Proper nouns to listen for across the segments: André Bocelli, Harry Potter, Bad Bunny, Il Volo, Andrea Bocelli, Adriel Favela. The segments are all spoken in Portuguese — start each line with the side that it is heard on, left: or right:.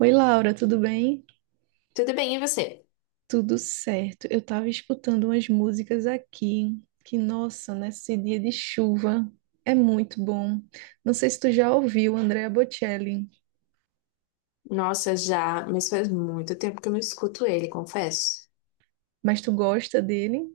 right: Oi, Laura, tudo bem?
left: Tudo bem, e você?
right: Tudo certo. Eu estava escutando umas músicas aqui, que, nossa, nesse dia de chuva é muito bom. Não sei se tu já ouviu Andrea Bocelli,
left: Nossa, já, mas faz muito tempo que eu não escuto ele, confesso.
right: mas tu gosta dele?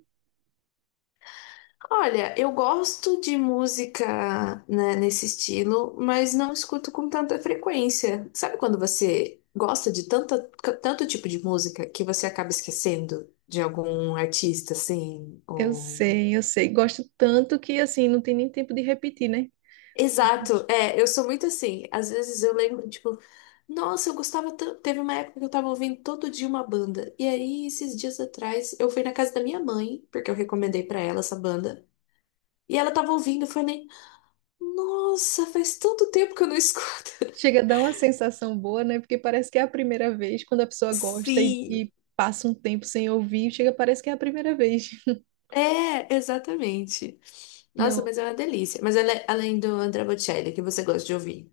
left: Olha, eu gosto de música, né, nesse estilo, mas não escuto com tanta frequência. Sabe quando você gosta de tanto tipo de música que você acaba esquecendo de algum artista, assim,
right: Eu
left: ou...
right: sei, eu sei. Gosto tanto que, assim, não tem nem tempo de repetir, né?
left: Exato, é, eu sou muito assim. Às vezes eu lembro, tipo, nossa, eu gostava tanto. Teve uma época que eu tava ouvindo todo dia uma banda. E aí, esses dias atrás, eu fui na casa da minha mãe, porque eu recomendei pra ela essa banda. E ela tava ouvindo, eu falei, nossa, faz tanto tempo que eu não escuto.
right: Chega a dar uma sensação boa, né? Porque parece que é a primeira vez quando a pessoa gosta e,
left: Sim.
right: e passa um tempo sem ouvir, chega, parece que é a primeira vez.
left: É, exatamente. Nossa,
right: Não.
left: mas é uma delícia. Mas além do André Bocelli, que você gosta de ouvir,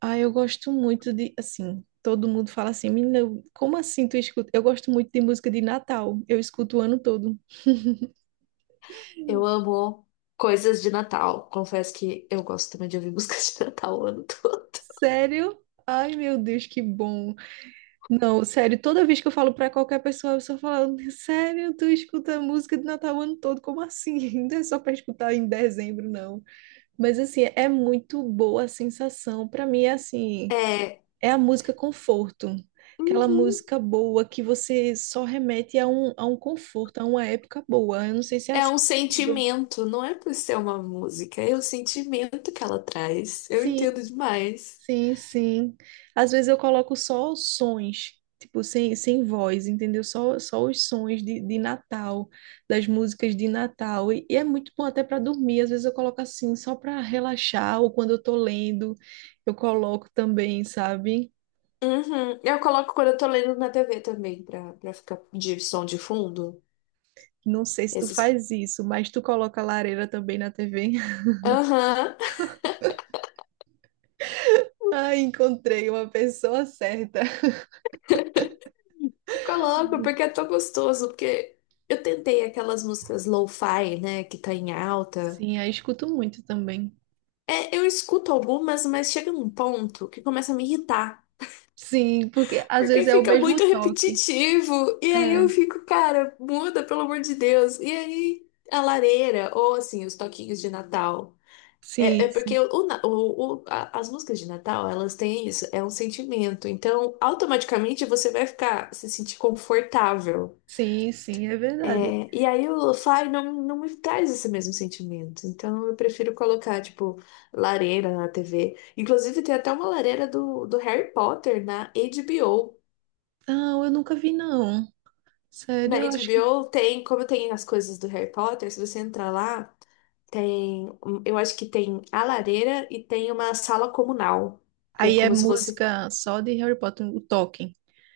right: Ah, eu gosto muito de, assim, todo mundo fala assim, menina, como assim tu escuta? Eu gosto muito de música de Natal, eu escuto o ano todo.
left: eu amo coisas de Natal. Confesso que eu gosto também de ouvir músicas de Natal o ano todo.
right: Sério? Ai, meu Deus, que bom. Não, sério, toda vez que eu falo pra qualquer pessoa, eu só falo, sério, tu escuta música de Natal o ano todo, como assim? Não é só pra escutar em dezembro, não. Mas, assim, é muito boa a sensação. Pra mim, é assim.
left: É,
right: É a música conforto, aquela
left: uhum.
right: música boa que você só remete a um conforto, a uma época boa. Eu não sei se é
left: É
right: assim
left: um
right: contigo.
left: sentimento, não é por ser uma música, é o sentimento que ela traz. Eu
right: Sim,
left: entendo demais.
right: sim. Às vezes eu coloco só os sons, tipo, sem voz, entendeu? Só os sons de Natal, das músicas de Natal. E é muito bom até para dormir. Às vezes eu coloco assim, só para relaxar, ou quando eu tô lendo, eu coloco também, sabe?
left: Uhum. Eu coloco quando eu tô lendo na TV também, pra ficar de som de fundo.
right: Não sei se tu
left: Esses.
right: faz isso, mas tu coloca a lareira também na TV.
left: Aham.
right: Ai, encontrei uma pessoa certa.
left: Eu coloco porque é tão gostoso, porque eu tentei aquelas músicas lo-fi, né, que tá em alta.
right: Sim, aí escuto muito também.
left: É, eu escuto algumas, mas chega num ponto que começa a me irritar.
right: Sim, porque às
left: Porque
right: vezes é o
left: fica
right: mesmo
left: muito
right: toque.
left: repetitivo. E aí eu
right: É,
left: fico, cara, muda, pelo amor de Deus. E aí a lareira, ou assim, os toquinhos de Natal. É, é
right: sim,
left: porque
right: sim.
left: o, na- o- a- as músicas de Natal, elas têm isso, é um sentimento. Então, automaticamente você vai ficar, se sentir confortável.
right: Sim, sim, é verdade.
left: É, e aí o lo-fi não me traz esse mesmo sentimento. Então, eu prefiro colocar, tipo, lareira na TV. Inclusive, tem até uma lareira do Harry Potter na HBO.
right: Não, eu nunca vi, não.
left: Na
right: Sério, eu acho que
left: HBO tem, como tem as coisas do Harry Potter, se você entrar lá, tem, eu acho que tem a lareira e tem uma sala comunal, que é
right: aí é
left: como se fosse.
right: música só de Harry Potter, o Tolkien.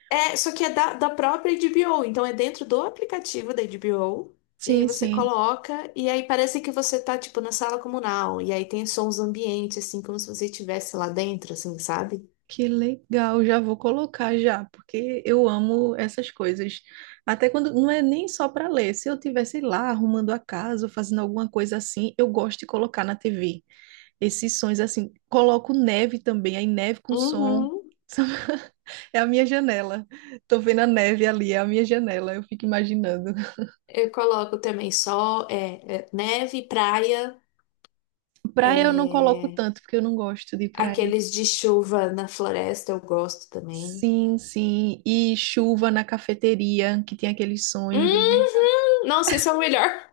left: É, só que é da própria HBO, então é dentro do aplicativo da HBO e
right: Sim,
left: você
right: sim.
left: coloca e aí parece que você tá tipo na sala comunal e aí tem sons ambientes assim como se você estivesse lá dentro, assim, sabe?
right: Que legal, já vou colocar já, porque eu amo essas coisas. Até quando não é nem só para ler. Se eu tivesse lá arrumando a casa, ou fazendo alguma coisa assim, eu gosto de colocar na TV esses sons assim. Coloco neve também, aí neve com som.
left: Uhum.
right: É a minha janela. Tô vendo a neve ali, é a minha janela. Eu fico imaginando.
left: Eu coloco também sol, neve, praia,
right: Praia eu não coloco
left: é,
right: tanto, porque eu não gosto de praia.
left: aqueles de chuva na floresta eu gosto também.
right: Sim, sim. E chuva na cafeteria, que tem aqueles sons bem legais.
left: Uhum. Nossa, esse é o melhor.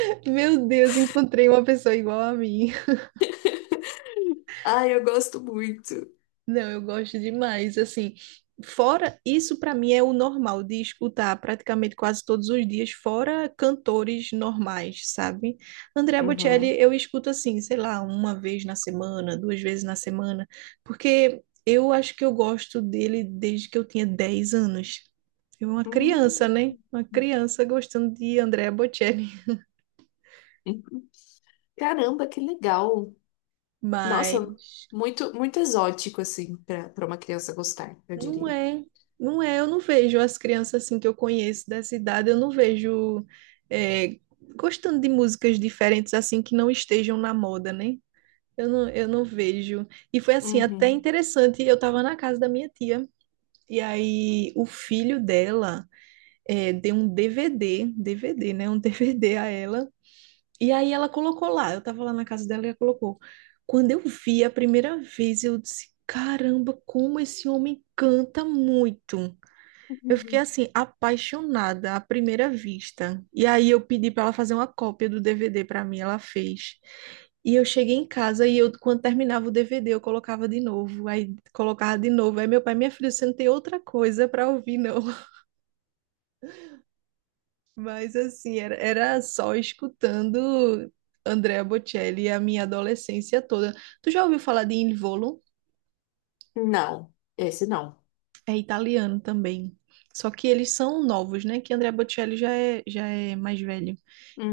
right: Meu Deus, encontrei uma pessoa igual a mim.
left: Ai, eu gosto muito.
right: Não, eu gosto demais. Assim, fora isso, para mim é o normal de escutar praticamente quase todos os dias, fora cantores normais, sabe? Andrea Bocelli
left: Uhum.
right: eu escuto assim, sei lá, 1 vez na semana, 2 vezes na semana, porque eu acho que eu gosto dele desde que eu tinha 10 anos. Eu era uma criança,
left: Hum.
right: né? Uma criança gostando de Andrea Bocelli.
left: Uhum. Caramba, que legal. Nossa,
right: Mas
left: muito exótico, assim, pra uma criança gostar, eu
right: Não
left: diria.
right: é, não é. Eu não vejo as crianças assim que eu conheço dessa idade, eu não vejo é, gostando de músicas diferentes assim que não estejam na moda, né? Eu não vejo. E foi assim, até
left: Uhum.
right: interessante. Eu estava na casa da minha tia, e aí o filho dela deu um DVD, né? Um DVD a ela. E aí ela colocou lá. Eu estava lá na casa dela e ela colocou. Quando eu vi a primeira vez, eu disse: Caramba, como esse homem canta muito. Eu fiquei
left: Uhum.
right: assim, apaixonada à primeira vista. E aí eu pedi para ela fazer uma cópia do DVD para mim, ela fez. E eu cheguei em casa e eu, quando terminava o DVD, eu colocava de novo, aí colocava de novo. Aí meu pai, minha filha, você não tem outra coisa para ouvir, não. Mas assim, era só escutando Andrea Bocelli a minha adolescência toda. Tu já ouviu falar de Il Volo?
left: Não, esse não.
right: É italiano também. Só que eles são novos, né? Que Andrea Bocelli já é mais velho.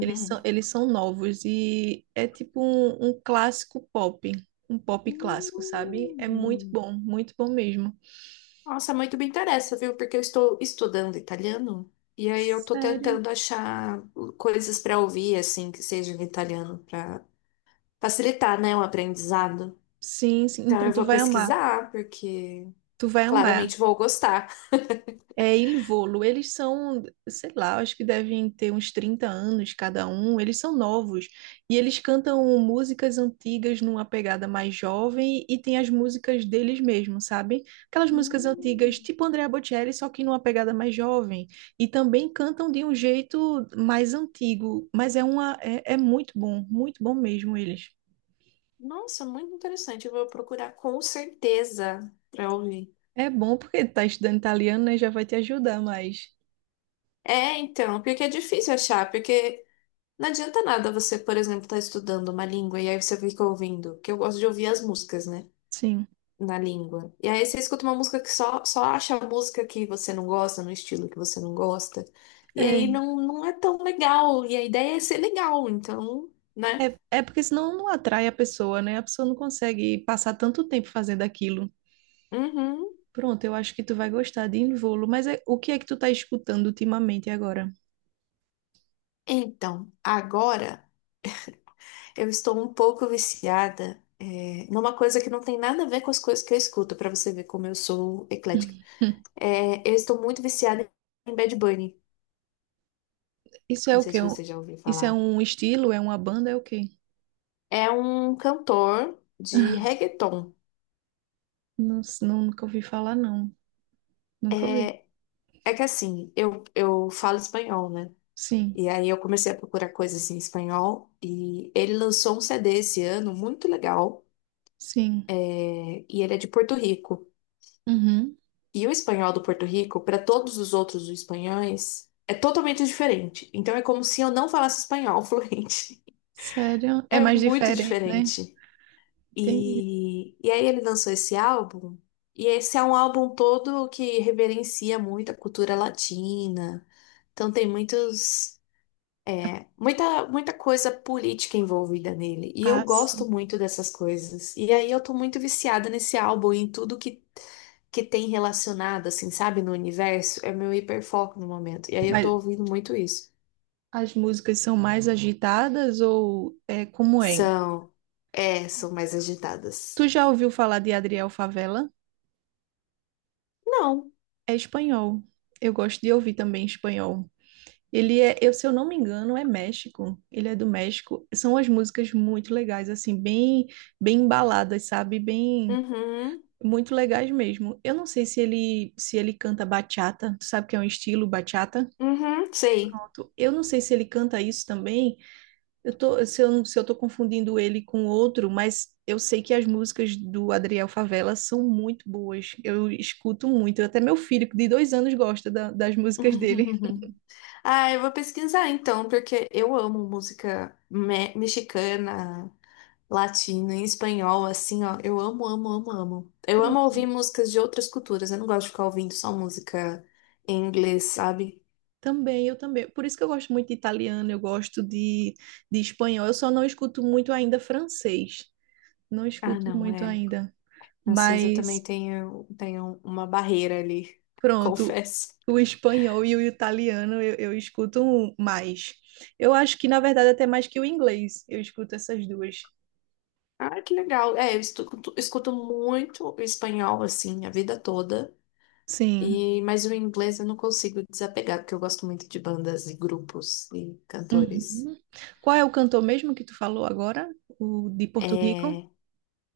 right: Eles são, eles são novos e é tipo um clássico pop, um pop clássico, sabe? É
left: Hum.
right: muito bom mesmo.
left: Nossa, muito me interessa, viu? Porque eu estou estudando italiano e aí eu estou
right: Sério?
left: tentando achar coisas para ouvir, assim, que sejam em italiano, para facilitar, né, o aprendizado.
right: Sim, sim.
left: Então
right: Então
left: eu
right: tu
left: vou
right: vai amar.
left: pesquisar, porque
right: Tu vai amar.
left: claramente vou gostar.
right: É, em Volo, eles são, sei lá, acho que devem ter uns 30 anos cada um, eles são novos. E eles cantam músicas antigas numa pegada mais jovem e tem as músicas deles mesmos, sabe? Aquelas músicas antigas,
left: Hum,
right: tipo Andrea Bocelli, só que numa pegada mais jovem. E também cantam de um jeito mais antigo, mas é uma, é, é muito bom mesmo eles.
left: nossa, muito interessante. Eu vou procurar com certeza para ouvir.
right: É bom porque tá estudando italiano, né? Já vai te ajudar mais.
left: É, então, porque é difícil achar, porque não adianta nada você, por exemplo, estar estudando uma língua e aí você fica ouvindo, que eu gosto de ouvir as músicas, né?
right: Sim,
left: Na língua. E aí você escuta uma música que só acha a música que você não gosta, no estilo que você não gosta. E
right: é.
left: aí não é tão legal. E a ideia é ser legal, então, né?
right: É porque senão não atrai a pessoa, né? A pessoa não consegue passar tanto tempo fazendo aquilo.
left: Uhum.
right: Pronto, eu acho que tu vai gostar de Involo, mas o que é que tu tá escutando ultimamente agora?
left: Então, agora eu estou um pouco viciada, é, numa coisa que não tem nada a ver com as coisas que eu escuto, pra você ver como eu sou eclética.
right: Hum.
left: É, eu estou muito viciada em Bad Bunny.
right: Isso é
left: Não
right: o
left: sei
right: quê?
left: se você já ouviu
right: Isso é
left: falar.
right: um estilo? É uma banda? É o quê?
left: É um cantor de reggaeton.
right: Não, nunca ouvi falar, não. Nunca ouvi.
left: É É que assim, eu falo espanhol, né?
right: Sim,
left: E aí eu comecei a procurar coisas em espanhol e ele lançou um CD esse ano muito legal,
right: sim.
left: é, e ele é de Porto Rico.
right: Uhum.
left: E o espanhol do Porto Rico, para todos os outros espanhóis, é totalmente diferente. Então é como se eu não falasse espanhol fluente.
right: Sério? É
left: É
right: mais
left: muito
right: diferente, né?
left: diferente.
right: Entendi.
left: E aí ele lançou esse álbum e esse é um álbum todo que reverencia muito a cultura latina. Então tem muitos, é, muita coisa política envolvida nele. E eu
right: Ah,
left: gosto
right: sim.
left: muito dessas coisas. E aí eu tô muito viciada nesse álbum e em tudo que tem relacionado, assim, sabe, no universo. É meu hiperfoco no momento. E aí eu
right: Mas
left: tô ouvindo muito isso.
right: as músicas são mais agitadas ou é como é?
left: São. É, são mais agitadas.
right: Tu já ouviu falar de Adriel Favela?
left: Não.
right: É espanhol. Eu gosto de ouvir também espanhol. Se eu não me engano, é México. Ele é do México. São as músicas muito legais, assim, bem, bem embaladas, sabe? Bem,
left: Uhum.
right: muito legais mesmo. Eu não sei se ele canta bachata. Tu sabe que é um estilo bachata?
left: Uhum, sei.
right: Pronto. Eu não sei se ele canta isso também. Eu tô, se eu, se eu tô confundindo ele com outro, mas eu sei que as músicas do Adriel Favela são muito boas. Eu escuto muito. Até meu filho, de 2 anos, gosta das músicas dele.
left: Ah, eu vou pesquisar então, porque eu amo música mexicana. Latina, em espanhol, assim, ó. Eu amo, amo, amo, amo. Eu amo
right: Pronto.
left: ouvir músicas de outras culturas. Eu não gosto de ficar ouvindo só música em inglês, sabe?
right: Também, eu também. Por isso que eu gosto muito de italiano, eu gosto de espanhol. Eu só não escuto muito ainda francês. Não
left: Ah,
right: escuto
left: não,
right: muito
left: é.
right: ainda.
left: Francês eu também
right: Mas,
left: tenho, tenho uma barreira ali,
right: pronto,
left: confesso.
right: o espanhol e o italiano eu escuto mais. Eu acho que, na verdade, até mais que o inglês. Eu escuto essas duas.
left: Ah, que legal. É, escuto muito espanhol, assim, a vida toda.
right: Sim.
left: E, mas o inglês eu não consigo desapegar, porque eu gosto muito de bandas e grupos e cantores.
right: Uhum. Qual é o cantor mesmo que tu falou agora? O de Porto Rico?
left: É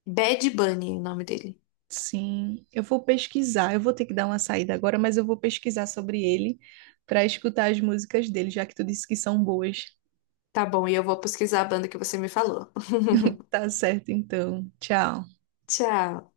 left: Bad Bunny, o nome dele.
right: Sim, eu vou pesquisar. Eu vou ter que dar uma saída agora, mas eu vou pesquisar sobre ele para escutar as músicas dele, já que tu disse que são boas.
left: Tá bom, e eu vou pesquisar a banda que você me falou.
right: Tá certo, então. Tchau.
left: Tchau.